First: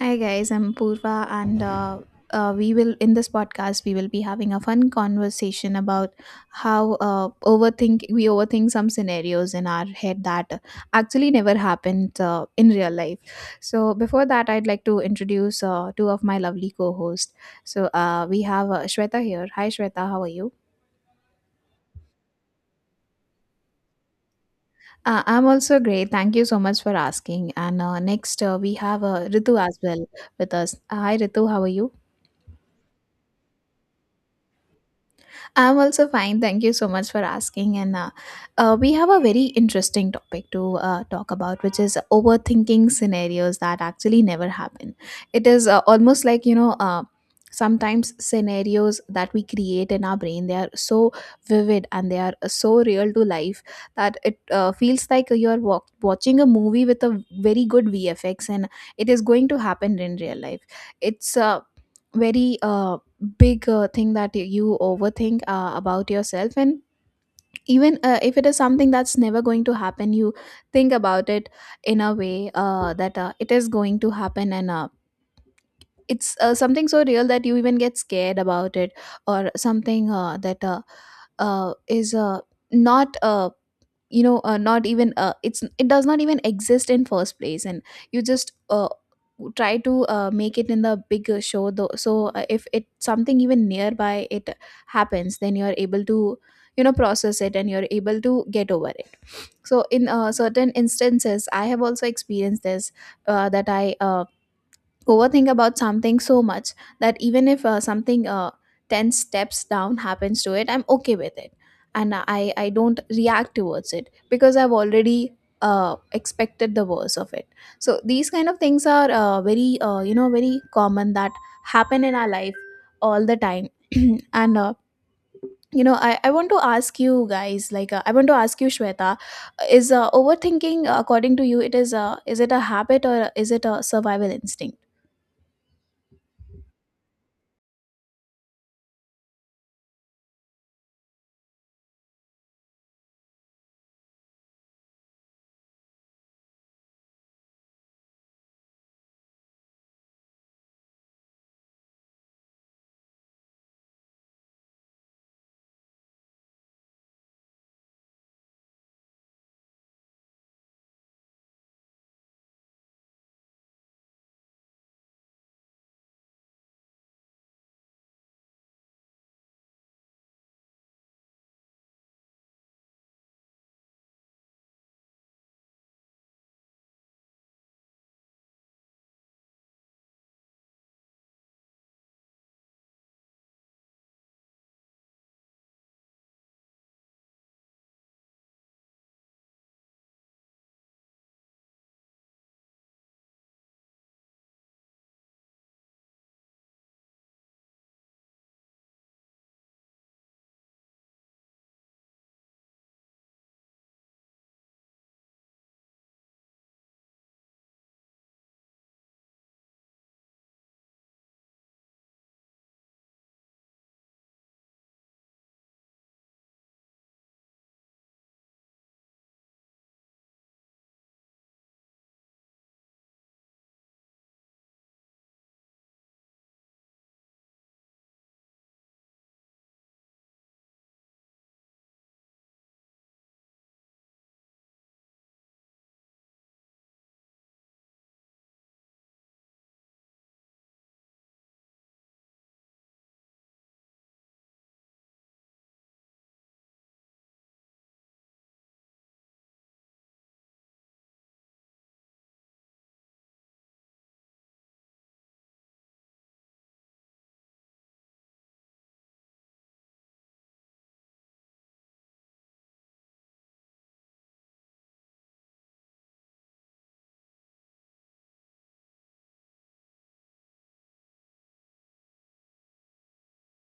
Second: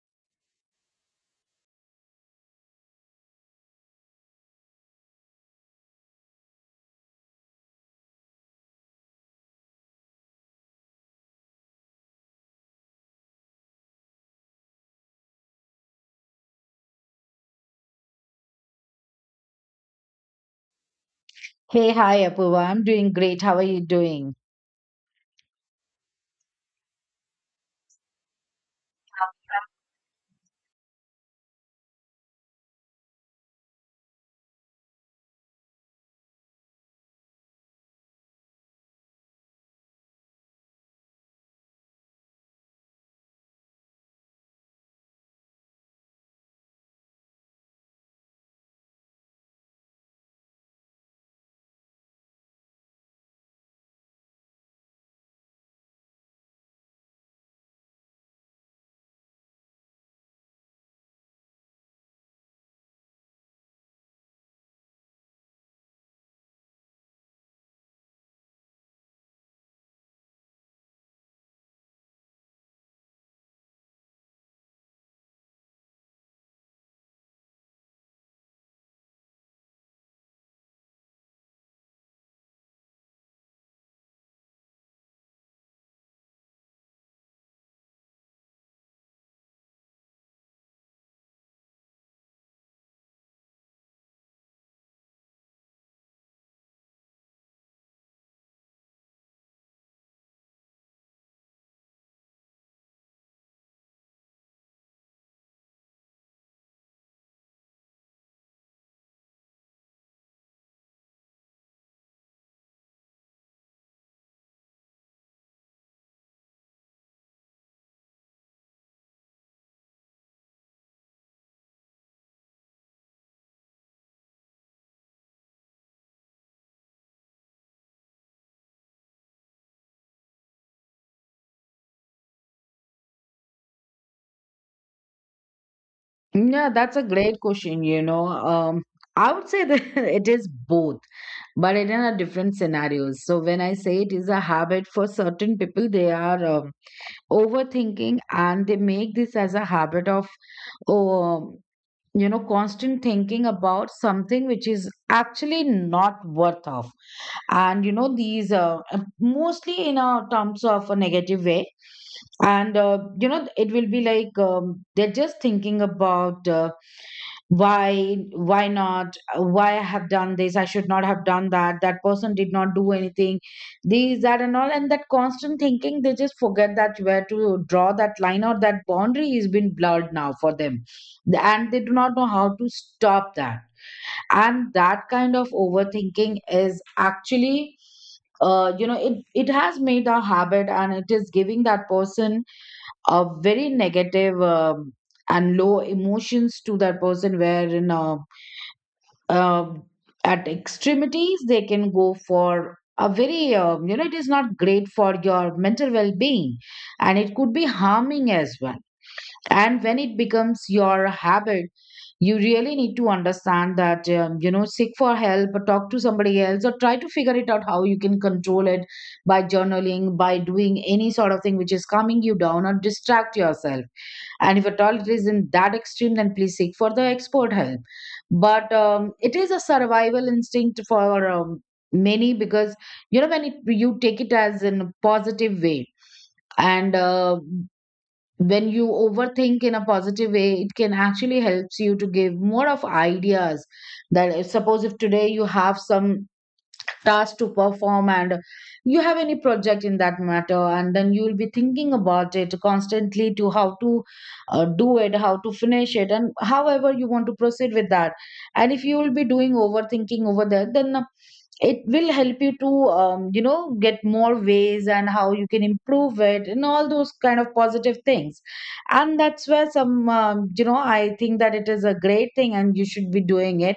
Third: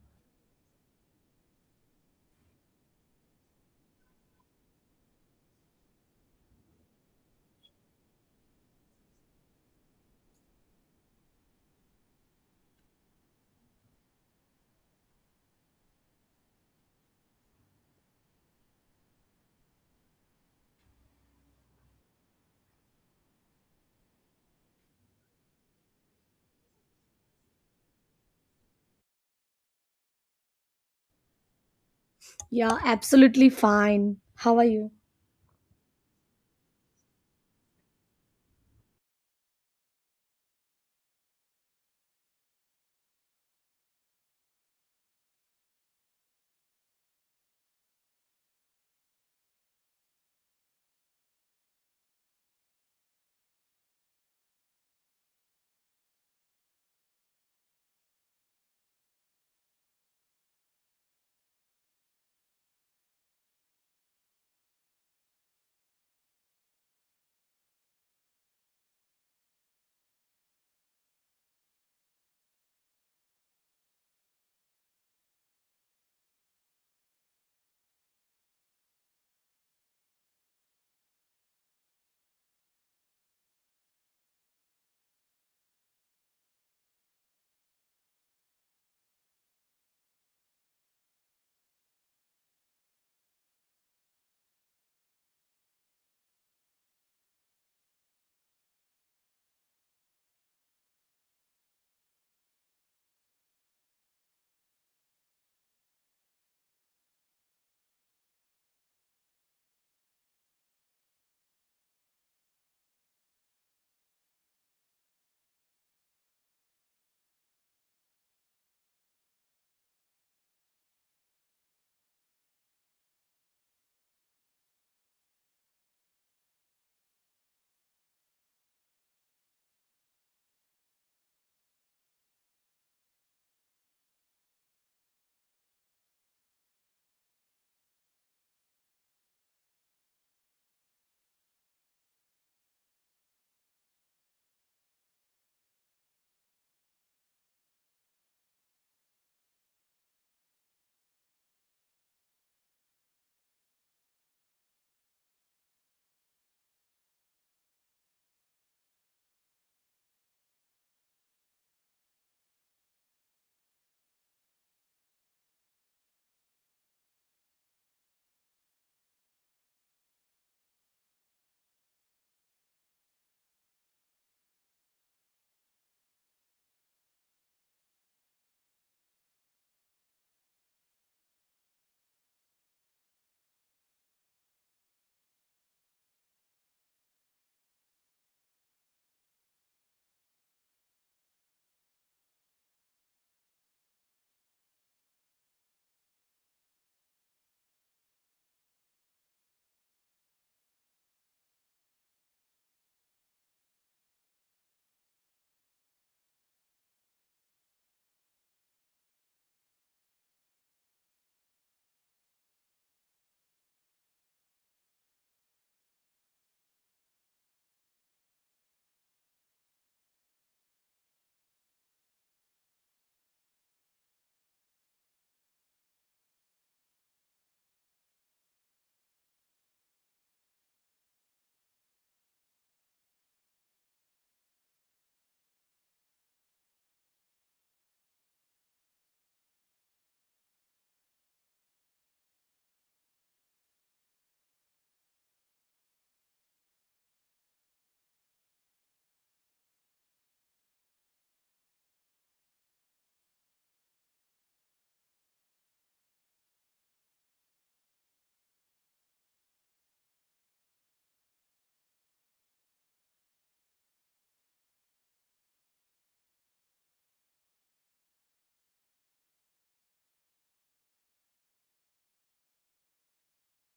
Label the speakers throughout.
Speaker 1: Hi guys, I'm Purva, and we will in this podcast we will be having a fun conversation about how overthink we overthink some scenarios in our head that actually never happened in real life. So before that, I'd like to introduce two of my lovely co-hosts. So we have Shweta here. Hi Shweta, how are you?
Speaker 2: Hey, hi, Apurva. I'm doing great. How are you doing?
Speaker 1: I'm also great. Thank you so much for asking. And next, we have Ritu as well with us. Hi Ritu, how are you?
Speaker 3: Yeah, absolutely fine. How are you?
Speaker 1: I'm also fine. Thank you so much for asking. And we have a very interesting topic to talk about, which is overthinking scenarios that actually never happen. It is almost like, you know, sometimes scenarios that we create in our brain, they are so vivid and they are so real to life that it feels like you are watching a movie with a very good vfx and it is going to happen in real life. It's very big thing that you overthink about yourself. And even if it is something that's never going to happen, you think about it in a way that it is going to happen. And uh, it's uh, something so real that you even get scared about it. Or something that is not you know, not even it's, it does not even exist in first place, and you just try to make it in the bigger show though. So if it something even nearby it happens, then you're able to, you know, process it and you're able to get over it. So in certain instances, I have also experienced this, that I overthink about something so much that even if something 10 steps down happens to it, I'm okay with it. And I don't react towards it because I've already expected the worst of it. So these kind of things are very, you know, very common that happen in our life all the time. And you know, I want to ask you guys, like, I want to ask you Shweta, is overthinking, according to you, it is it a habit or is it a survival instinct?
Speaker 2: Yeah, that's a great question, you know. I would say that it is both, but it in a different scenarios. So when I say it is a habit for certain people, they are overthinking and they make this as a habit of, um, you know, constant thinking about something which is actually not worth of. And you know these mostly in a terms of a negative way and you know it will be like they're just thinking about why not. Why I have done this, I should not have done that, that person did not do anything. This, that and all, and that constant thinking they just forget that where to draw that line or that boundary is been blurred now for them, and they do not know how to stop that. And that kind of overthinking is actually you know it has made a habit and it is giving that person a very negative and low emotions to that person wherein uh, at extremities they can go for a very you know it is not great for your mental well-being and it could be harming as well. And when it becomes your habit, you really need to understand that you know, seek for help or talk to somebody else or try to figure it out how you can control it by journaling, by doing any sort of thing which is calming you down or distract yourself. And if at all it isn't that extreme, then please seek for the expert help. But it is a survival instinct for many, because you know when it, you take it as in a positive way. And when you overthink in a positive way it can actually helps you to give more of ideas, that if, suppose if today you have some task to perform, and you have any project in that matter, and then you will be thinking about it constantly to how to do it, how to finish it and however you want to proceed with that. And if you will be doing overthinking over there, then it will help you to you know get more ways and how you can improve it and all those kind of positive things. And that's where some you know I think that it is a great thing and you should be doing it.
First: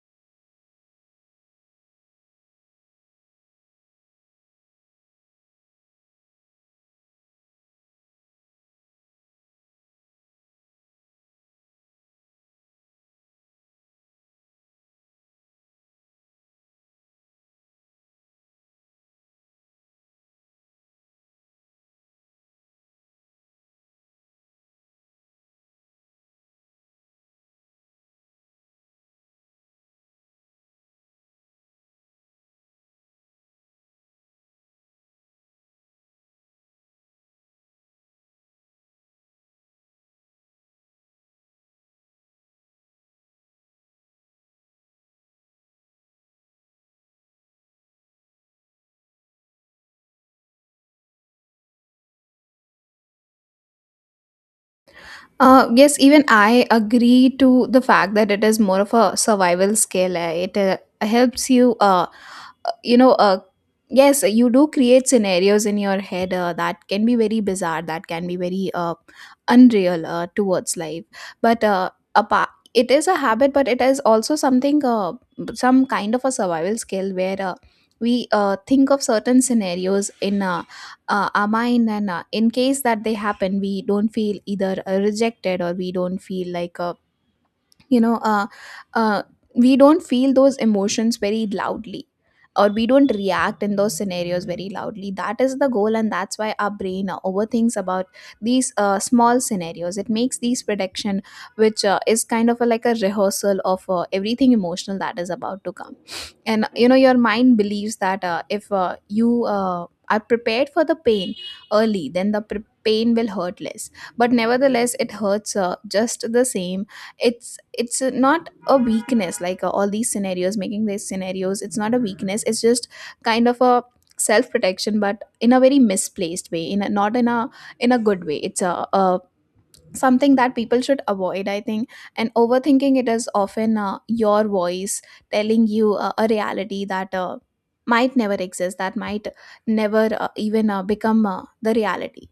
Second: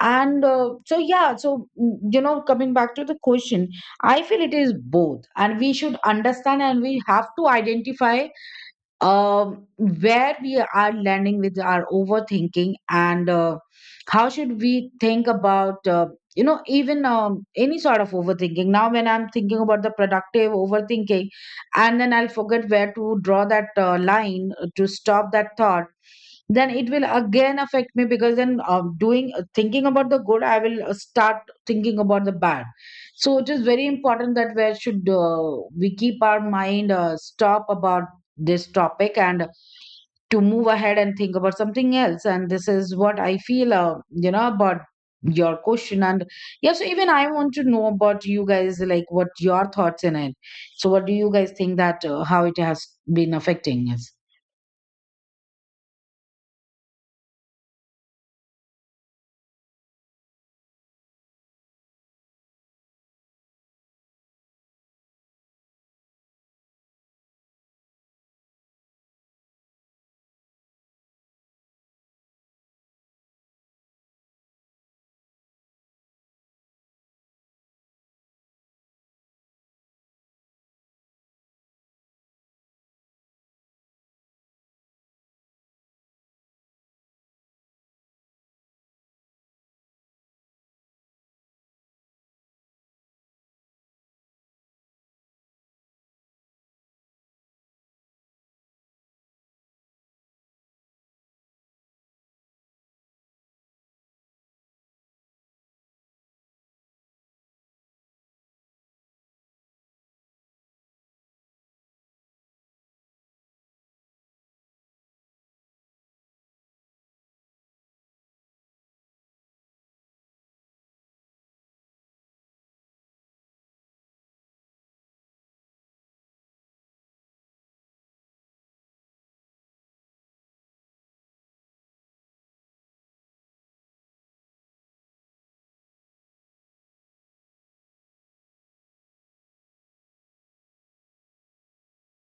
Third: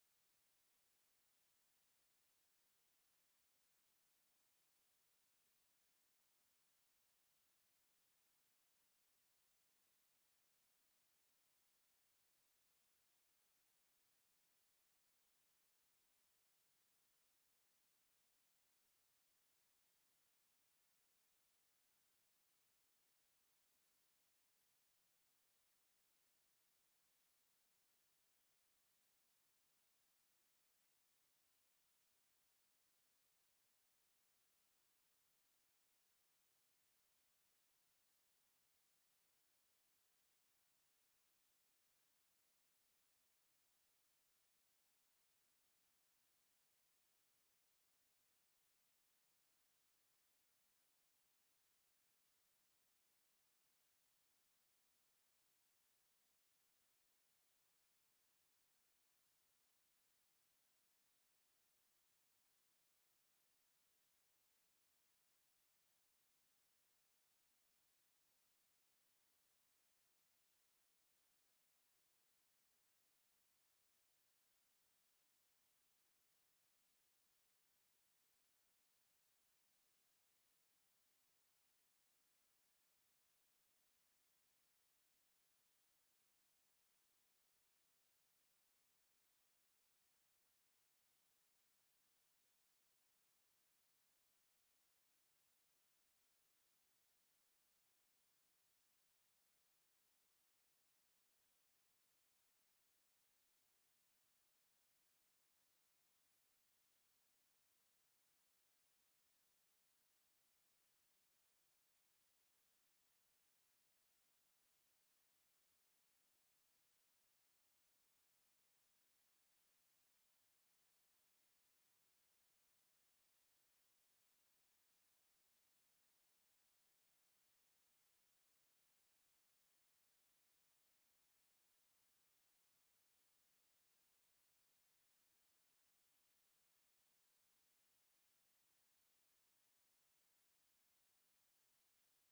Speaker 2: And so yeah, so you know, coming back to the question, I feel it is both, and we should understand and we have to identify where we are landing with our overthinking. And how should we think about you know, even any sort of overthinking. Now when I'm thinking about the productive overthinking and then I'll forget where to draw that line to stop that thought, then it will again affect me, because then doing thinking about the good, I will start thinking about the bad. So it is very important that we should we keep our mind stop about this topic and to move ahead and think about something else. And this is what I feel you know, about your question. And yeah, so even I want to know about you guys, like, what your thoughts in it. So what do you guys think that how it has been affecting us?
Speaker 1: Yes, even I agree to the fact that it is more of a survival skill. Eh. It helps you you know Yes, you do create scenarios in your head that can be very bizarre, that can be very unreal towards life. But apart, it is a habit, but it is also something, some kind of a survival skill where we think of certain scenarios in our mind. And in case that they happen, we don't feel either rejected, or we don't feel like, you know uh, we don't feel those emotions very loudly, or we don't react in those scenarios very loudly. That is the goal, and that's why our brain overthinks about these small scenarios. It makes these prediction, which is kind of a, like a rehearsal of everything emotional that is about to come. And you know, your mind believes that if you are prepared for the pain early, then the pain will hurt less. But nevertheless, it hurts just the same. It's not a weakness, like all these scenarios, making these scenarios, it's not a weakness. It's just kind of a self protection, but in a very misplaced way, in a, not in a, in a good way. It's a something that people should avoid, I think. And overthinking, it is often your voice telling you a reality that might never exist, that might never even become the reality.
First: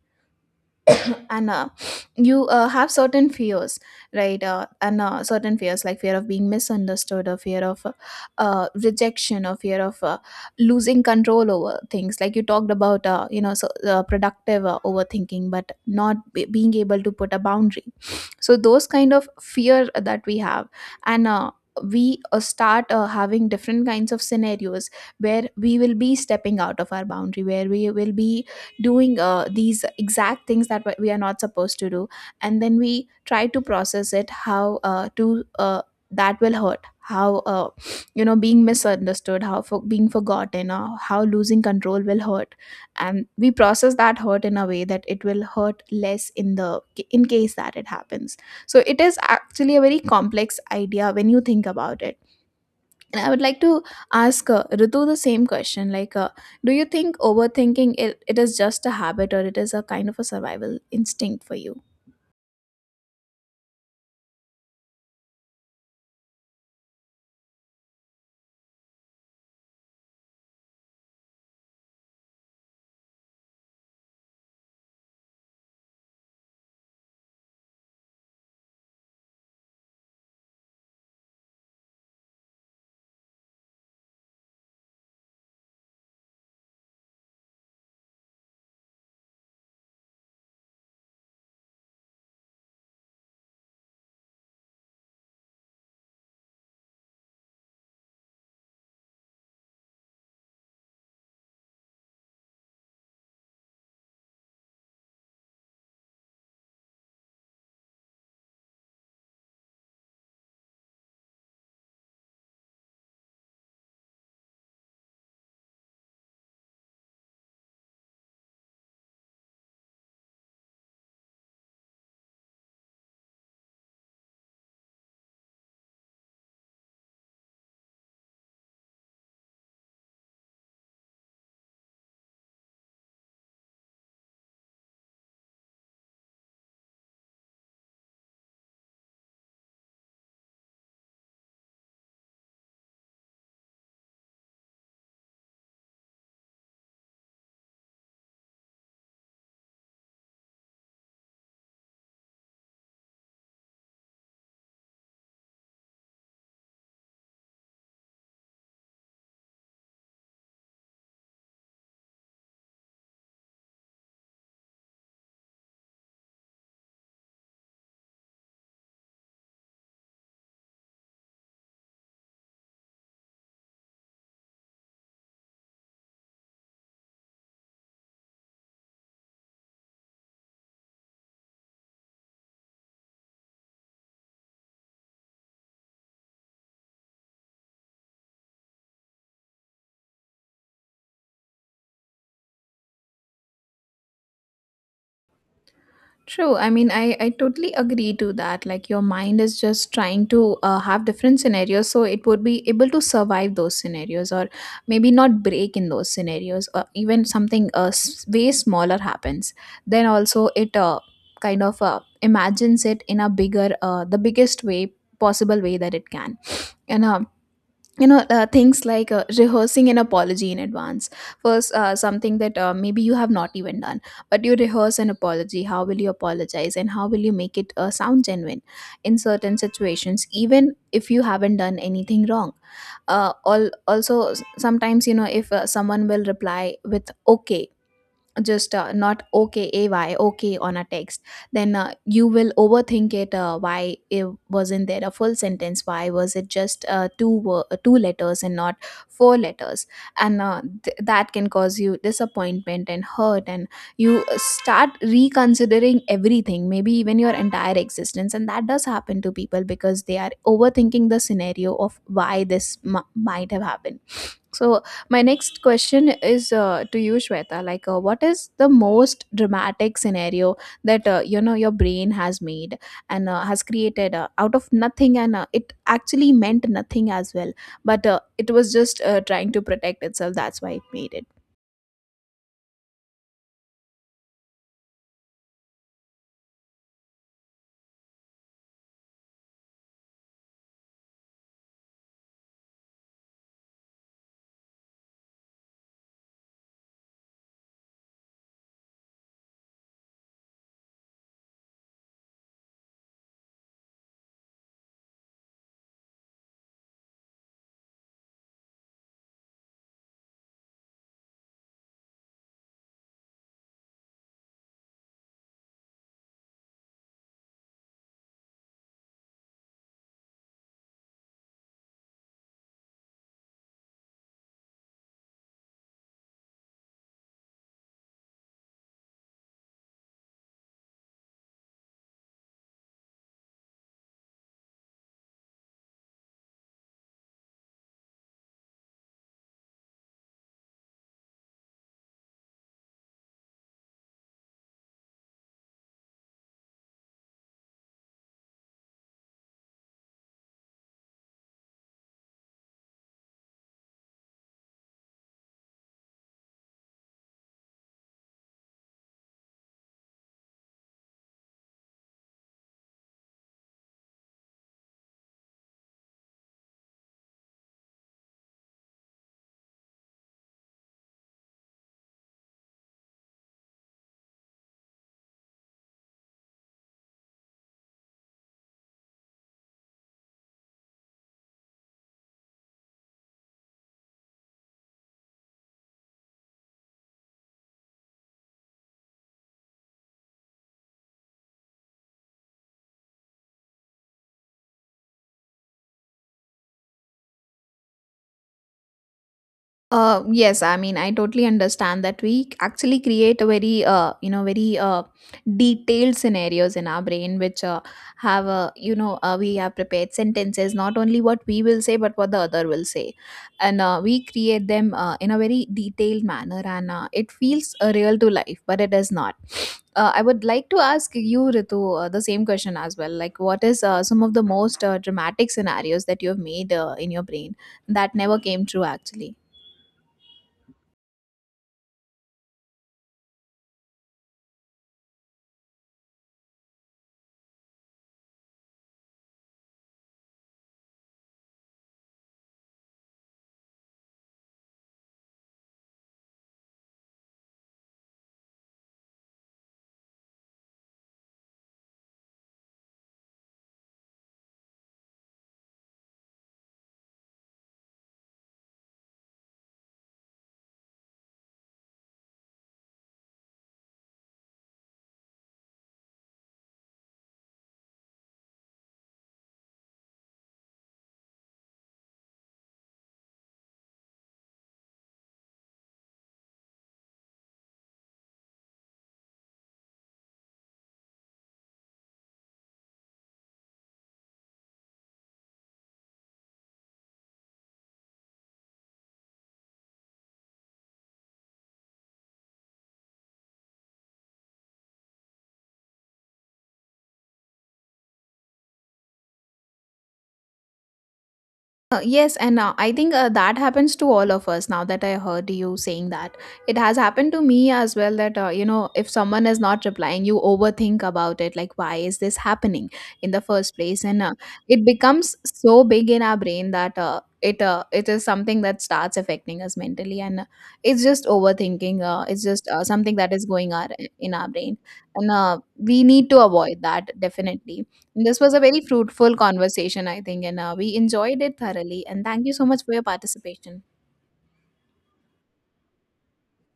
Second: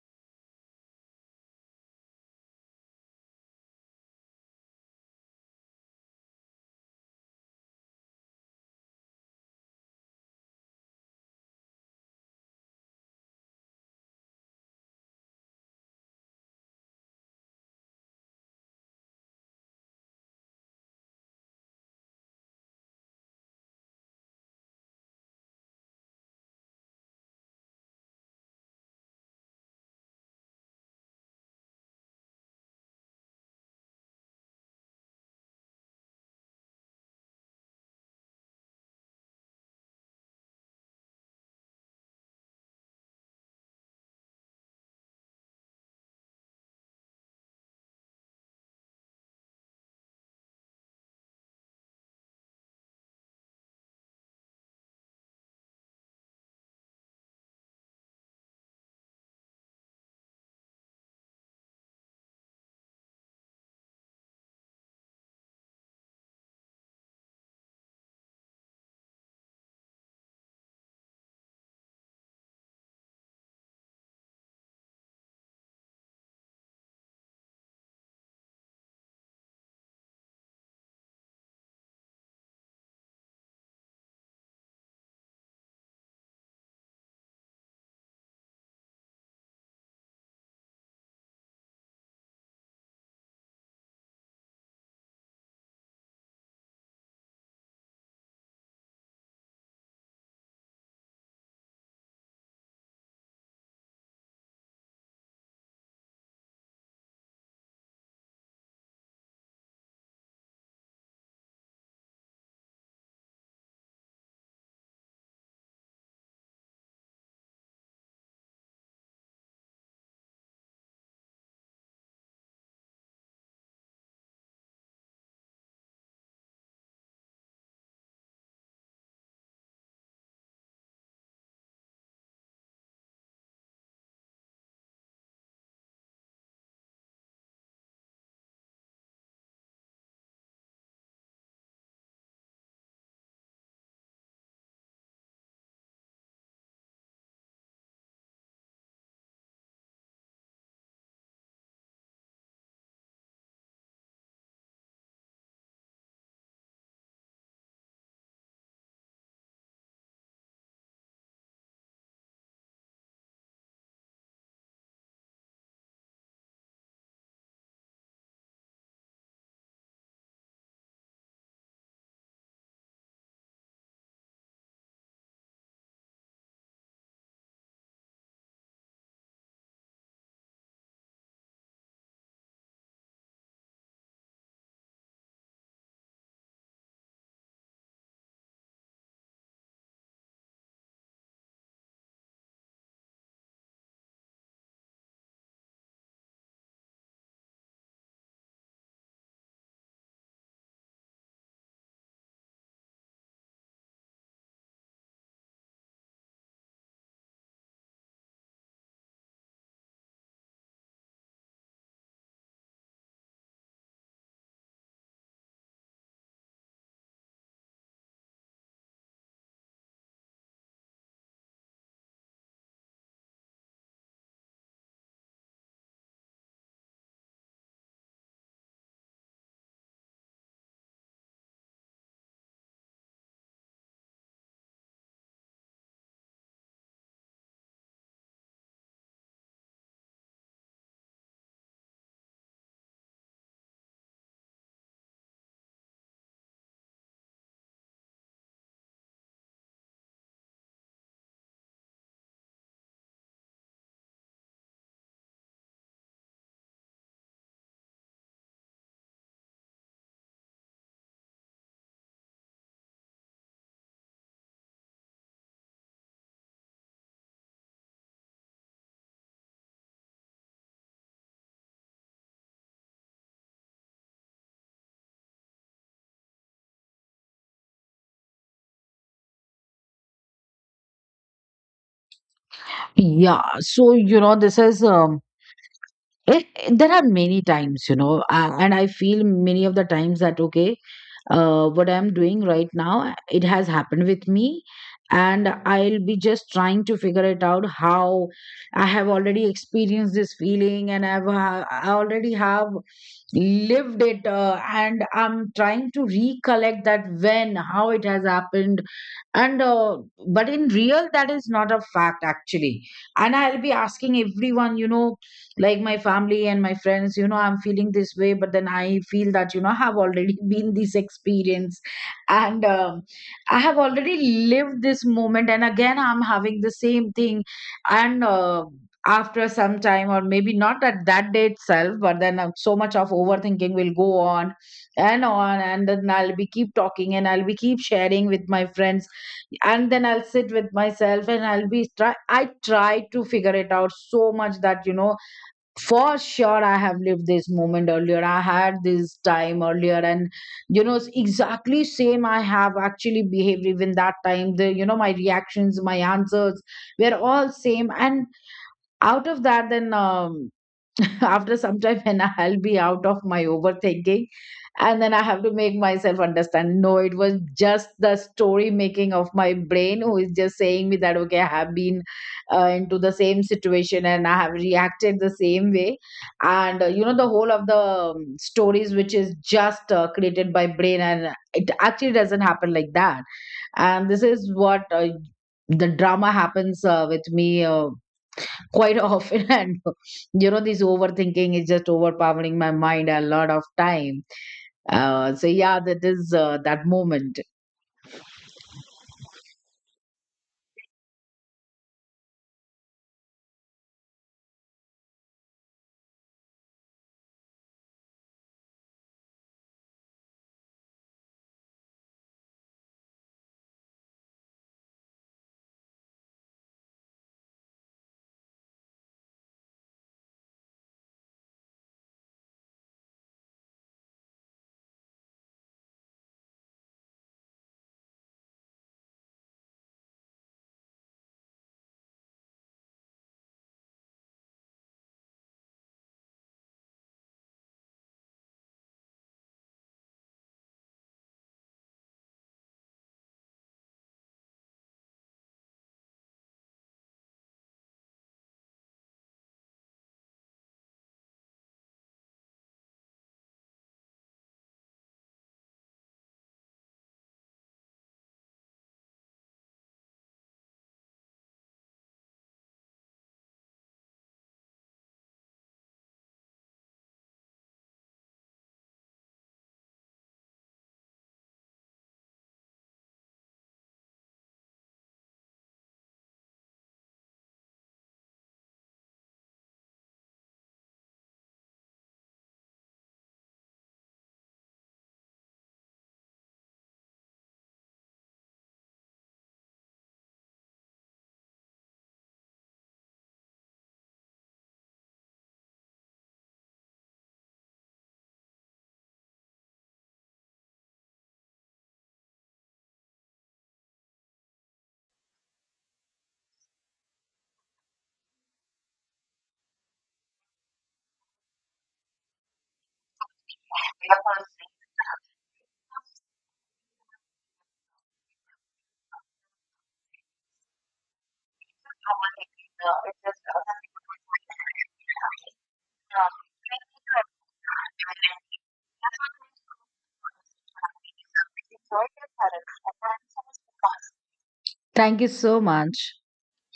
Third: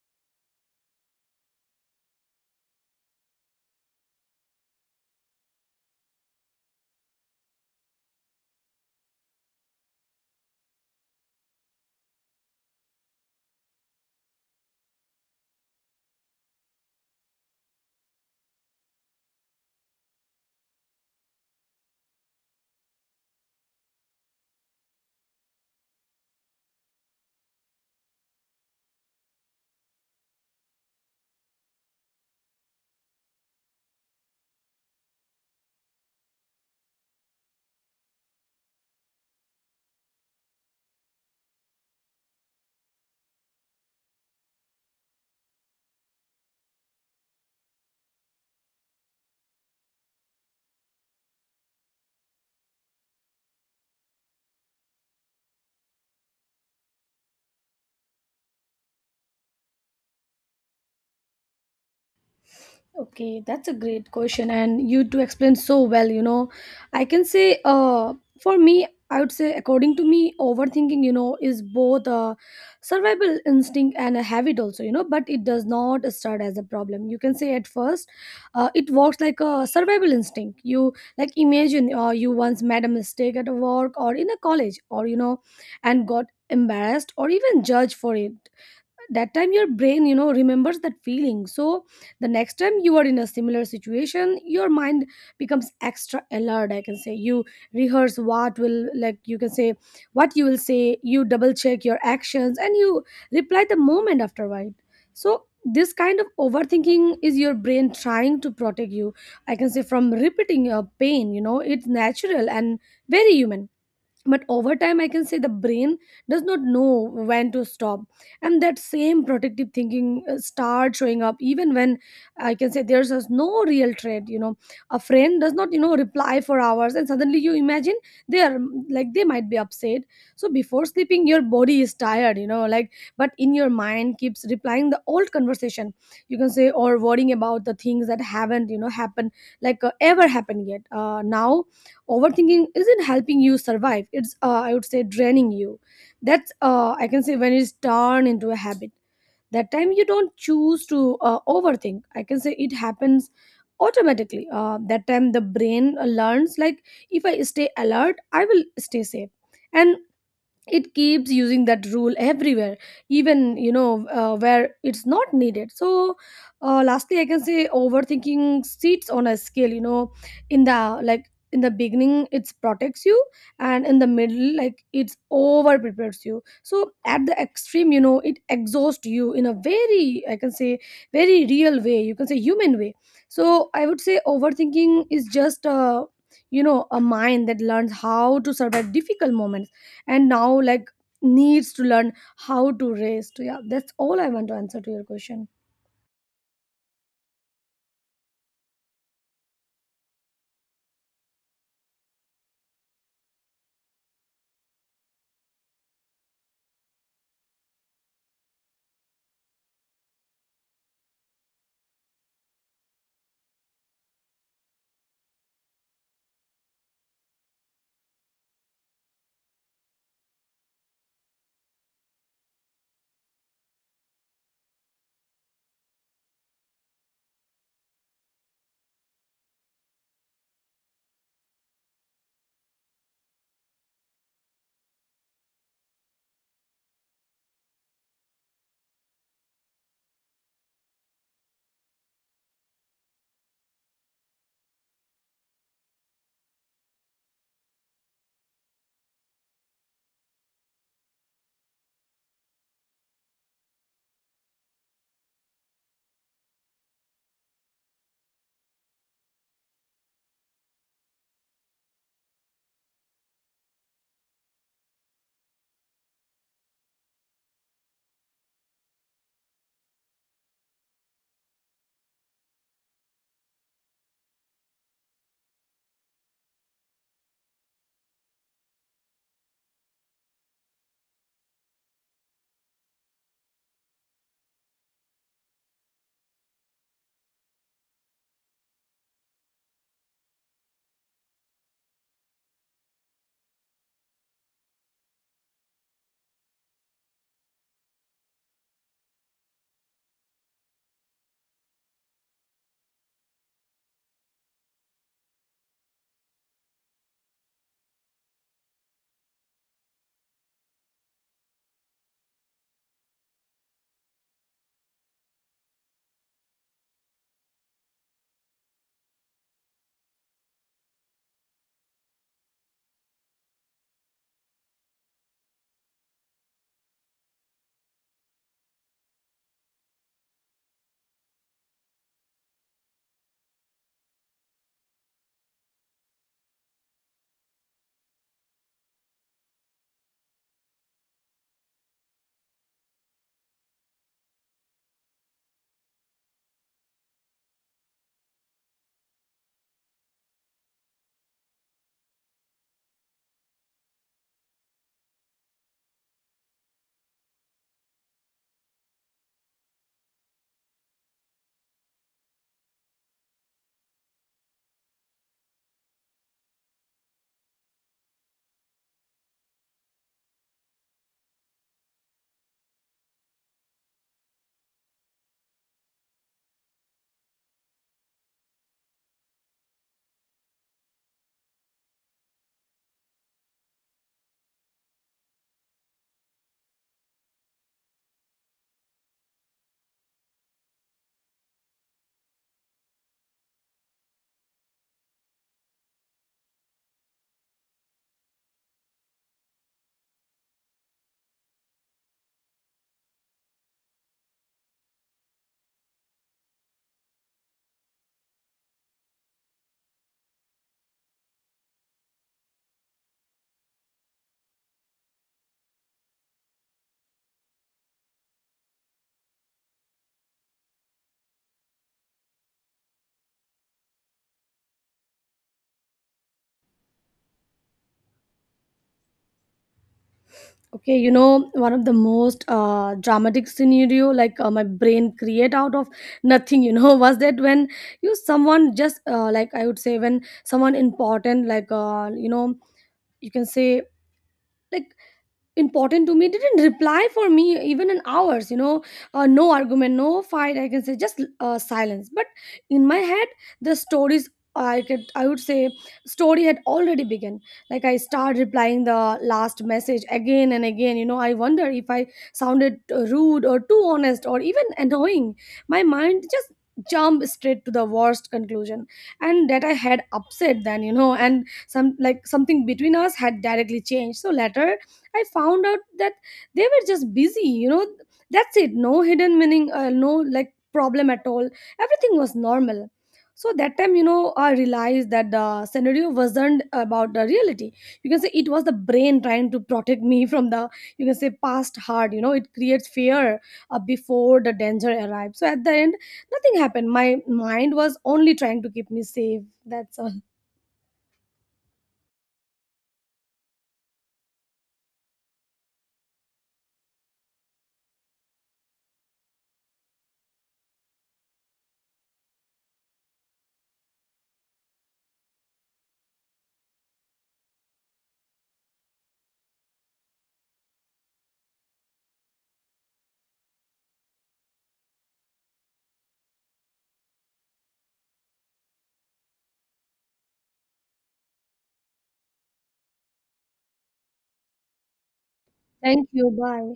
Speaker 1: And you have certain fears, right? And certain fears like fear of being misunderstood, or fear of rejection, or fear of losing control over things, like you talked about, you know, so, productive overthinking but not being able to put a boundary. So those kind of fear that we have, and we start having different kinds of scenarios where we will be stepping out of our boundary, where we will be doing these exact things that we are not supposed to do. And then we try to process it, how to that will hurt, how you know, being misunderstood, how for being forgotten, or how losing control will hurt. And we process that hurt in a way that it will hurt less in the, in case that it happens. So it is actually a very complex idea when you think about it. I would like to ask Ritu the same question. Like, do you think overthinking, it is just a habit, or it is a kind of a survival instinct for you?
Speaker 3: Okay, that's a great question, and you two explain so well. You know, I can say, for me, I would say, according to me, overthinking, you know, is both a survival instinct and a habit, also, you know, but it does not start as a problem. You can say at first, it works like a survival instinct. You like imagine, you once made a mistake at work or in a college, or you know, and got embarrassed or even judged for it. That time your brain, you know, remembers that feeling. So the next time you are in a similar situation, your mind becomes extra alert, I can say. You rehearse what will, like, you can say, what you will say. You double check your actions and you reply the moment afterward. So this kind of overthinking is your brain trying to protect you, I can say, from repeating your pain. You know, it's natural and very human. But over time, I can say, the brain does not know when to stop, and that same protective thinking start showing up even when, I can say, there's just no real threat. You know, a friend does not, you know, reply for hours, and suddenly you imagine they are like, they might be upset. So before sleeping, your body is tired, you know, like, but in your mind keeps replying the old conversation, you can say, or worrying about the things that haven't, you know, happened, like, ever happened yet. Now overthinking isn't helping you survive, it's, I would say, draining you. That's, I can say, when it's turned into a habit. That time you don't choose to overthink, I can say, it happens automatically. That time the brain learns, like, if I stay alert, I will stay safe, and it keeps using that rule everywhere, even, you know, where it's not needed. So lastly, I can say, overthinking sits on a scale, you know. In the, like, in the beginning it protects you, and in the middle, like, it's over prepares you, so at the extreme, you know, it exhausts you in a very, I can say, very real way, you can say, human way. So I would say overthinking is just a, you know, a mind that learns how to survive difficult moments, and now, like, needs to learn how to rest. Yeah, that's all I want to answer to your question.
Speaker 1: True. I mean, I totally agree to that. Like, your mind is just trying to have different scenarios, so it would be able to survive those scenarios, or maybe not break in those scenarios, or even something way smaller happens. Then also, it kind of imagines it in a bigger, the biggest way possible way that it can. And you know, things like rehearsing an apology in advance first, something that maybe you have not even done, but you rehearse an apology, how will you apologize and how will you make it sound genuine in certain situations, even if you haven't done anything wrong. Also, sometimes, you know, if someone will reply with okay, just not okay, ay okay on a text, then you will overthink it, why it wasn't there a full sentence, why was it just two letters and not four letters. And that can cause you disappointment and hurt, and you start reconsidering everything, maybe even your entire existence. And that does happen to people because they are overthinking the scenario of why this might have happened. So my next question is to you, Shweta. Like, what is the most dramatic scenario that, you know, your brain has made and has created out of nothing, and it actually meant nothing as well, but it was just trying to protect itself. That's why it made it.
Speaker 2: Yeah, so you know, this is there are many times, you know and I feel many of the times that okay, what I'm doing right now, it has happened with me, and I'll be just trying to figure it out how I have already experienced this feeling. And I already have lived it, and I'm trying to recollect that when how it has happened. And but in real that is not a fact actually. And I'll be asking everyone, you know, like my family and my friends, you know I'm feeling this way, but then I feel that you know I have already been this experience. And I have already lived this moment and again I'm having the same thing. And after some time, or maybe not at that day itself, but then so much of overthinking will go on and on, and then I'll be keep talking, and I'll be keep sharing with my friends, and then I'll sit with myself and I try to figure it out so much that you know for sure I have lived this moment earlier, I had this time earlier. And you know it's exactly same, I have actually behaved even that time, the you know my reactions, my answers were all same. And out of that then after some time when I'll be out of my overthinking, and then I have to make myself understand no, it was just the story making of my brain who is just saying me that okay I have been into the same situation and I have reacted the same way. And you know the whole of the stories which is just created by brain, and it actually doesn't happen like that. And this is what the drama happens with me quite often and you know this overthinking is just overpowering my mind a lot of time. So yeah, that is that moment.
Speaker 1: Yes, I mean, I totally understand that we actually create a very, you know, very detailed scenarios in our brain, which have a, you know, we have prepared sentences, not only what we will say, but what the other will say. And we create them in a very detailed manner, and it feels real to life, but it is not. I would like to ask you, Ritu, the same question as well. Like, what is some of the most dramatic scenarios that you have made in your brain that never came true, actually?
Speaker 3: Okay, you know, one of the most dramatic scenario, like, my brain create out of nothing, you know, was that when you someone just like, I would say, when someone important, like, you know, you can say, like, important to me didn't reply for me even in hours, you know. No argument, no fight, I can say, just silence. But in my head, the stories, I could, I would say, story had already begun. Like, I start replying the last message again and again. You know, I wonder if I sounded rude or too honest or even annoying. My mind just jumped straight to the worst conclusion, and that I had upset then, you know, and some, like, something between us had directly changed. So later I found out that they were just busy, you know. That's it. No hidden meaning, no, like, problem at all. Everything was normal. So that time, you know, I realized that the scenario wasn't about the reality. You can say it was the brain trying to protect me from the, you can say, past hard. You know, it creates fear before the danger arrives. So at the end, nothing happened. My mind was only trying to keep me safe. That's all.
Speaker 1: Yes, and I think that happens to all of us, now that I heard you saying that. It has happened to me as well that, you know, if someone is not replying, you overthink about it. Like, why is this happening in the first place? And it becomes so big in our brain that it is something that starts affecting us mentally. And it's just overthinking. It's just something that is going on in our brain. And we need to avoid that, definitely. This was a very fruitful conversation, I think, and we enjoyed it thoroughly. And thank you so much for your participation.
Speaker 2: Thank you so
Speaker 3: Thank
Speaker 2: much.
Speaker 3: you. Bye.